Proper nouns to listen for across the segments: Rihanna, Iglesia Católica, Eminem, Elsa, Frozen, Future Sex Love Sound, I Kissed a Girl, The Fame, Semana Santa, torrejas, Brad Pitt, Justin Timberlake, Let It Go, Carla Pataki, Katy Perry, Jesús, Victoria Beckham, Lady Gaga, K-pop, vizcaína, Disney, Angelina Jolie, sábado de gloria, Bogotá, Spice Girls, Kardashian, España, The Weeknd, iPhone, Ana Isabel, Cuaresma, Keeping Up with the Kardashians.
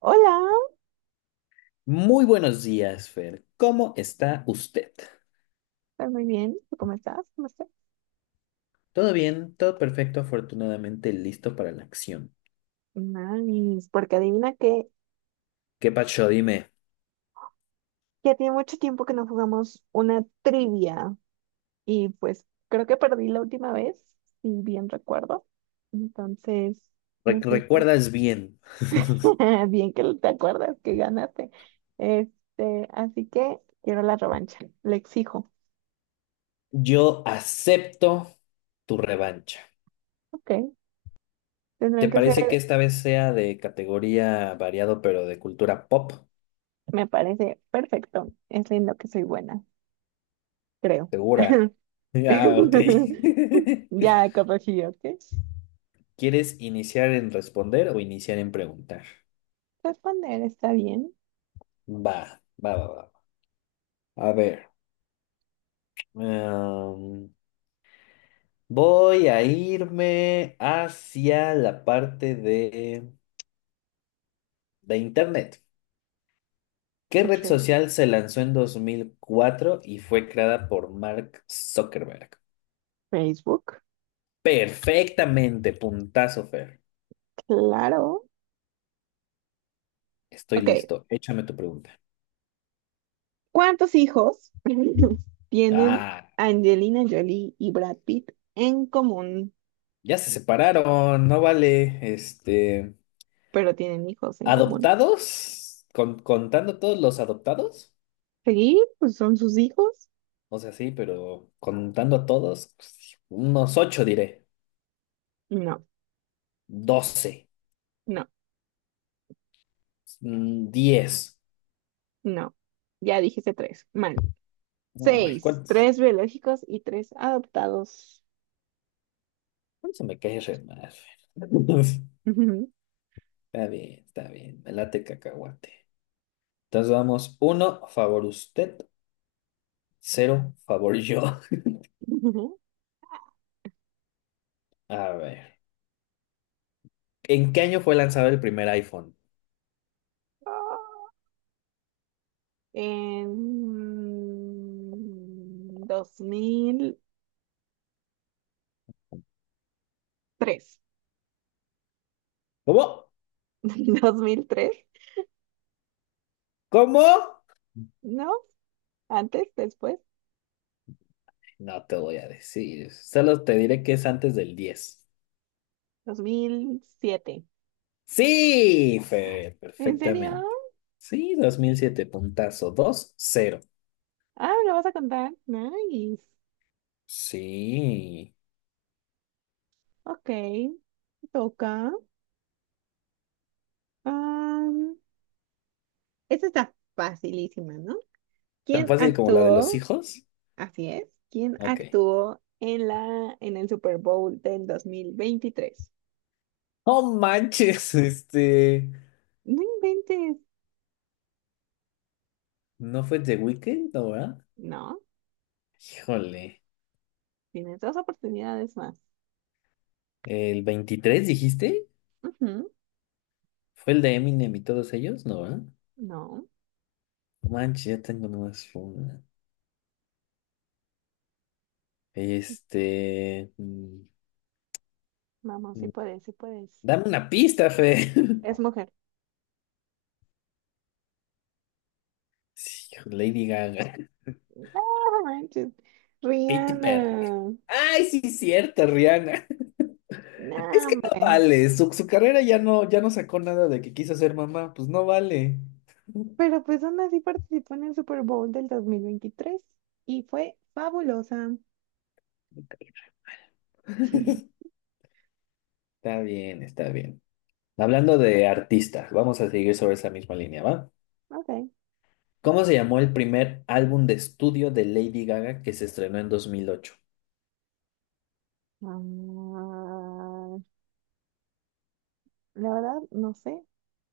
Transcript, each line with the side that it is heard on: right: Hola,
left: Muy buenos días, Fer. ¿Cómo está usted?
right: estoy muy bien. ¿Tú cómo estás? ¿Cómo estás?
left: ¿Todo bien? ¿Todo perfecto? Afortunadamente listo para la acción.
right: Nice, porque adivina que
left: ¿Qué pacho? Dime,
right: ya tiene mucho tiempo que no jugamos una trivia y pues creo que perdí la última vez, si bien recuerdo. Entonces, necesito.
left: ¿Recuerdas bien?
right: Bien que te acuerdas que ganaste. Este, así que quiero la revancha, le exijo.
left: Yo acepto tu revancha.
right: Ok,
left: ¿Te
right: tendrán que
left: parece que
right: ser,
left: esta vez sea de categoría variado, pero de cultura pop?
right: me parece perfecto. Es en lo que soy buena, creo.
left: ¿Segura? Ah, ok.
right: Ya corregí, ¿ok?
left: ¿Quieres iniciar en responder o iniciar en preguntar?
right: Responder está bien.
left: Va, va, va, va. A ver. em, Voy a irme hacia la parte de Internet. ¿Qué red
right: Ok.
left: social se lanzó en 2004 y fue creada por Mark Zuckerberg?
right: Facebook,
left: Perfectamente, puntazo, Fer.
right: claro.
left: Estoy
right: Ok.
left: listo. Échame tu pregunta.
right: ¿Cuántos hijos tienen
left: Ah,
right: Angelina Jolie y Brad Pitt en común?
left: ya se separaron, no vale. Este,
right: Pero tienen hijos en común.
left: ¿adoptados? ¿ contando todos los adoptados?
right: ¿Seguí? Pues son sus hijos.
left: O sea, sí, pero contando a todos, pues, unos ocho diré.
right: No,
left: 12.
right: no,
left: 10.
right: no. Ya dijiste tres. Mal.
left: Ay,
right: Seis.
left: ¿cuántos?
right: Tres biológicos y tres adoptados.
left: ¿Cuántos se me cae re mal?
right: Ujú,
left: Está bien, está bien. Me late cacahuate. Entonces vamos, uno, favor usted, cero, favor yo.
right: ujú.
left: A ver, ¿en qué año fue lanzado el primer iPhone?
right: En 2003.
left: ¿Cómo?
right: ¿2003?
left: ¿Cómo?
right: ¿No? ¿Antes? ¿Después?
left: No te voy a decir, solo te diré que es antes del 10.
right: ¿2007?
left: Sí, Fer,
right: ¿En serio?
left: perfectamente. Sí, 2007 puntazo, dos, cero.
right: Ah, ¿me lo vas a contar? Nice.
left: Sí,
right: Ok, toca. Am, Esta está facilísima, ¿no?
left: tan
right: ¿Quién
left: fácil como la de los
right: actuó?
left: hijos.
right: Así es. ¿Quién
left: Ok.
right: actuó en el Super Bowl del 2023?
left: No manches, este.
right: No inventes.
left: ¿No fue The Weeknd, no, verdad?
right: No,
left: Híjole.
right: tienes dos oportunidades más.
left: ¿El 23 dijiste?
right: Ujú.
left: ¿Fue el de Eminem y todos ellos? No, ¿verdad?
right: No,
left: No Manches, ya tengo nomás una. Este.
right: vamos, sí
left: Mm,
right: puedes, sí puedes.
left: Dame una pista, Fe.
right: Es mujer.
left: Sí, Lady Gaga.
right: No manches,
left: Katy Perry.
right: Rihanna.
left: Ay, sí, cierto, Rihanna.
right: No,
left: Es que no
right: hombre.
left: vale. Su carrera ya no, ya no sacó nada de que quiso ser mamá. Pues no vale.
right: Pero pues aún así participó en el Super Bowl del 2023 y fue fabulosa.
left: Está bien, está bien. Hablando de artistas, vamos a seguir sobre esa misma línea, ¿va?
right: Ok.
left: ¿Cómo se llamó el primer álbum de estudio de Lady Gaga que se estrenó en 2008?
right: Ah, la verdad, no sé.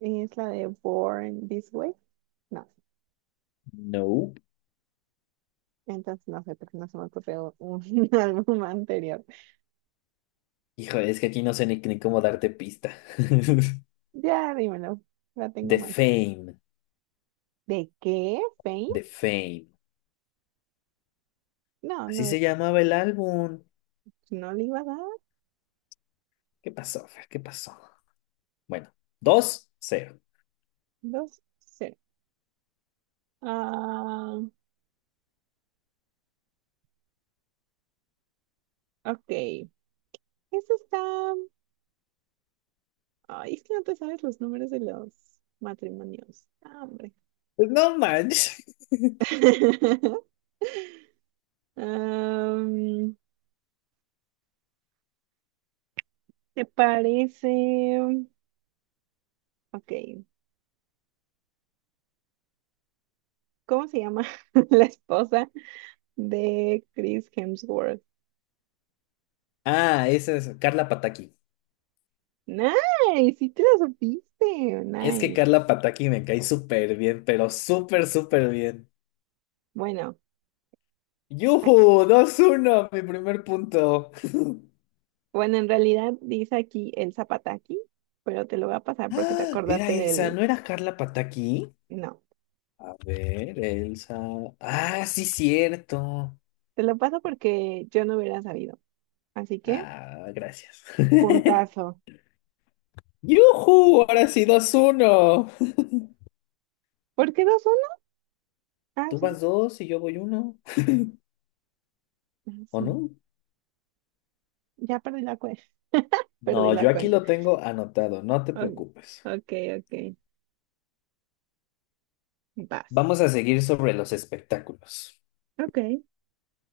right: ¿Es la de Born This Way? No.
left: No.
right: Entonces no sé, porque no se me ocurrió un álbum anterior.
left: Híjole, es que aquí no sé ni cómo darte pista.
right: Ya, dímelo. La tengo
left: The
right: mal.
left: Fame,
right: ¿De qué? ¿Fame?
left: The Fame.
right: No,
left: Así
right: no,
left: se llamaba el álbum.
right: no le iba a dar.
left: ¿Qué pasó, Fer? ¿Qué pasó? Bueno, dos cero.
right: 2-0. Ah, ok. Eso está. Ay, es que no te sabes los números de los matrimonios. Ah, hombre.
left: Pues no manches.
right: Am, ¿Te parece? Ok. ¿Cómo se llama la esposa de Chris Hemsworth?
left: Ah, esa es Carla Pataki.
right: Nice, sí te la supiste.
left: Es que
right: Nice.
left: Carla Pataki me cae súper bien, pero súper, súper bien.
right: Bueno, ay,
left: Yujú. Dos uno, mi primer punto.
right: bueno, en realidad dice aquí el zapataki, pero te lo voy a pasar porque te
left: Era
right: acordaste
left: Elsa,
right: del.
left: ¿no era Carla Pataki?
right: No,
left: A ver, Elsa. Ah, sí, cierto.
right: te lo paso porque yo no hubiera sabido. Así que.
left: Ah, gracias.
right: Puntazo.
left: ¡Yujú! Ahora sí, dos uno.
right: ¿Por qué 2-1? Ah,
left: Tú
right: sí.
left: vas dos y yo voy uno.
right: Ah,
left: ¿O
right: sí.
left: no?
right: Ya perdí la cuenta. Perdí
left: No,
right: la
left: yo aquí
right: cuenta.
left: lo tengo anotado, no te
right: Oh,
left: preocupes.
right: ok, ok. Vas.
left: Vamos a seguir sobre los espectáculos.
right: Ok.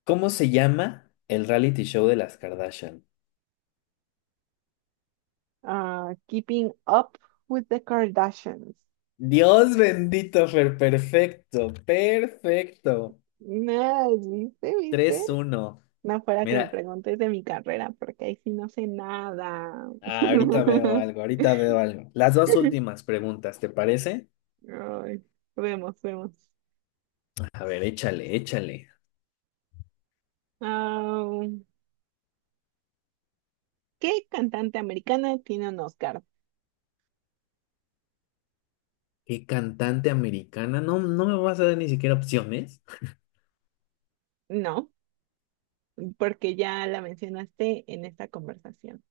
left: ¿Cómo se llama el reality show de las Kardashian?
right: Ah, Keeping Up with the Kardashians.
left: Dios bendito, Fer, perfecto, perfecto.
right: No, ¿viste? ¿Viste?
left: Tres uno.
right: No fuera que me
left: Mira,
right: preguntes de mi carrera, porque ahí sí no sé nada.
left: ah, ahorita veo algo, ahorita veo algo. Las dos últimas preguntas, ¿te parece?
right: Ay, vemos, vemos.
left: A ver, échale, échale.
right: Ah, ¿qué cantante americana tiene un Oscar?
left: ¿Qué cantante americana? No, no me vas a dar ni siquiera opciones.
right: No, porque ya la mencionaste en esta conversación,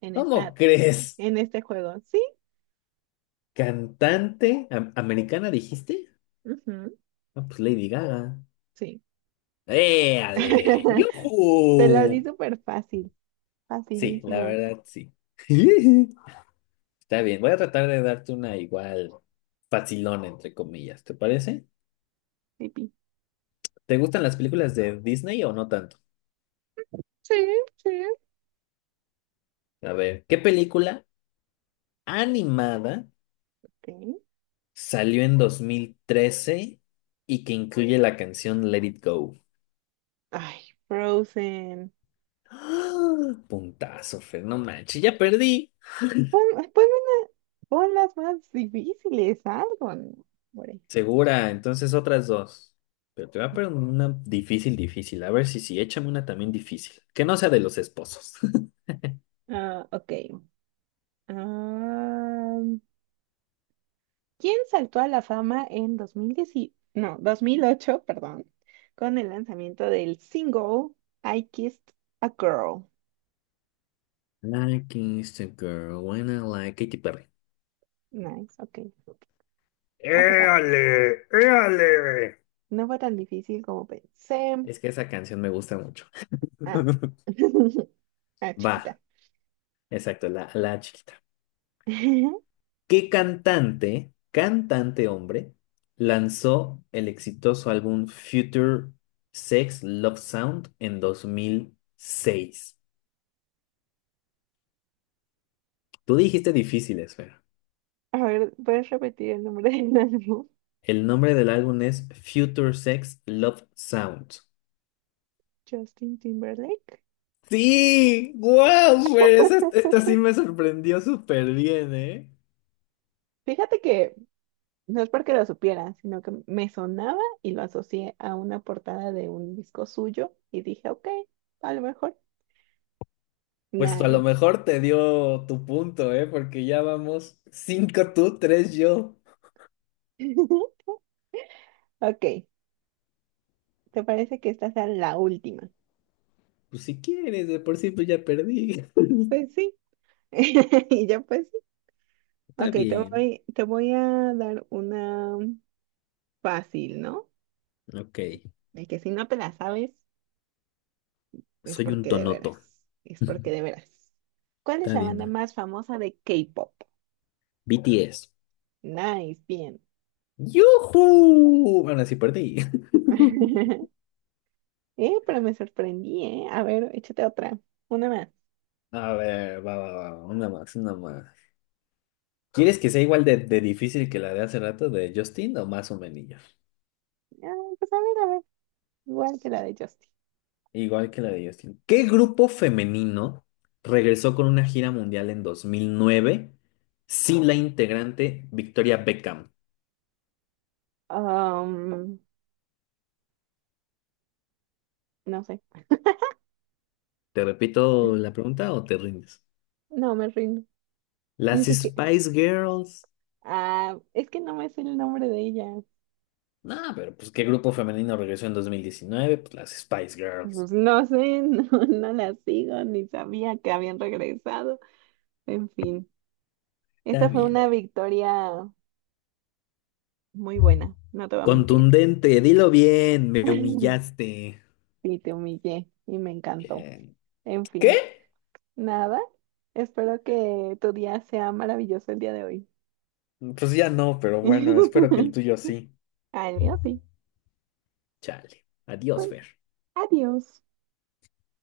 right: en
left: ¿Cómo
right: esta,
left: crees?
right: en este juego. Sí,
left: ¿Cantante americana dijiste?
right: ujú,
left: Ah, pues Lady Gaga.
right: sí.
left: ¡Éale!
right: Te la di
left: ¡Yujú!
right: súper fácil,
left: Sí, la
right: facilísima,
left: verdad, sí. Está bien, voy a tratar de darte una igual facilona, entre comillas, ¿te parece?
right: pipi.
left: ¿Te gustan las películas de Disney o no tanto?
right: Sí, sí.
left: A ver, ¿qué película animada
right: Ok.
left: salió en 2013 y que incluye la canción Let It Go?
right: Ay, Frozen.
left: ¡Ah! Puntazo, Fer, no manches, ya perdí.
right: Pon, ponme una- pon las más difíciles, algo, ¿no? Hombre.
left: Segura, entonces otras dos. Pero te voy a poner una difícil, difícil. A ver si sí, échame una también difícil. Que no sea de los esposos.
right: Ah, ok. Ah, quien saltó a la fama en 2010 no, 2008, perdón, con el lanzamiento del single I Kissed a Girl.
left: Like is the girl when I like Katy Perry.
right: Nice, ok. No fue tan,
left: ¡Éale! ¡Éale!
right: no fue tan difícil como pensé.
left: Es que esa canción me gusta mucho.
right: Ah, ah,
left: Va,
right: chiquita.
left: exacto, la chiquita. ¿Qué cantante, cantante hombre, lanzó el exitoso álbum Future Sex Love Sound en 2006? Tú dijiste difíciles, Fer.
right: A ver, ¿puedes repetir el nombre del álbum?
left: El nombre del álbum es Future Sex Love Sound.
right: Justin Timberlake.
left: Sí, wow, Fer, esta sí me sorprendió súper bien, ¿eh?
right: Fíjate que no es porque lo supiera, sino que me sonaba y lo asocié a una portada de un disco suyo y dije, ok, a lo mejor.
left: Pues a lo
right: Nice.
left: mejor te dio tu punto, ¿eh? Porque ya vamos cinco tú, tres yo.
right: Ok, ¿te parece que esta sea la última?
left: Pues si quieres, de por sí pues ya perdí.
right: Pues sí. Y yo pues sí.
left: Está
right: Ok, te
left: bien.
right: voy, te voy a dar una fácil, ¿no?
left: Ok.
right: De que si no te la sabes, es
left: Soy un
right: porque de
left: tonoto.
right: veras. Es porque de veras. ¿Cuál es
left: Está
right: la banda
left: bien.
right: más famosa de K-pop?
left: BTS.
right: Nice, bien.
left: ¡Yujú! Ahora sí perdí.
right: Pero me sorprendí, ¿eh? A ver, échate otra. Una más.
left: A ver, va, va, va. Una más, una más. ¿Quieres que sea igual de difícil que la de hace rato de Justin o más o menos?
right: Ah, pues a ver, a ver. Igual que la de Justin.
left: Igual que la de Justin. ¿Qué grupo femenino regresó con una gira mundial en 2009 sin la integrante Victoria Beckham?
right: Um, no sé.
left: ¿Te repito la pregunta o te rindes?
right: No, me rindo.
left: Las
right: Ni siquiera.
left: Spice Girls.
right: Ah, es que no me sé el nombre de ella.
left: No, pero pues qué grupo femenino regresó en 2019, pues las Spice Girls.
right: Pues no sé, no, no la sigo, ni sabía que habían regresado. En fin,
left: Está
right: esta fue
left: bien.
right: una victoria muy buena, no te voy a mentir.
left: Contundente, dilo bien, me humillaste.
right: Sí, te humillé y me encantó.
left: Eh,
right: En fin,
left: ¿Qué?
right: nada, espero que tu día sea maravilloso el día de hoy.
left: Pues ya no, pero bueno, espero que el tuyo sí.
right: Ah, el mío sí.
left: Chale. Adiós,
right: Pues
left: Fer.
right: adiós.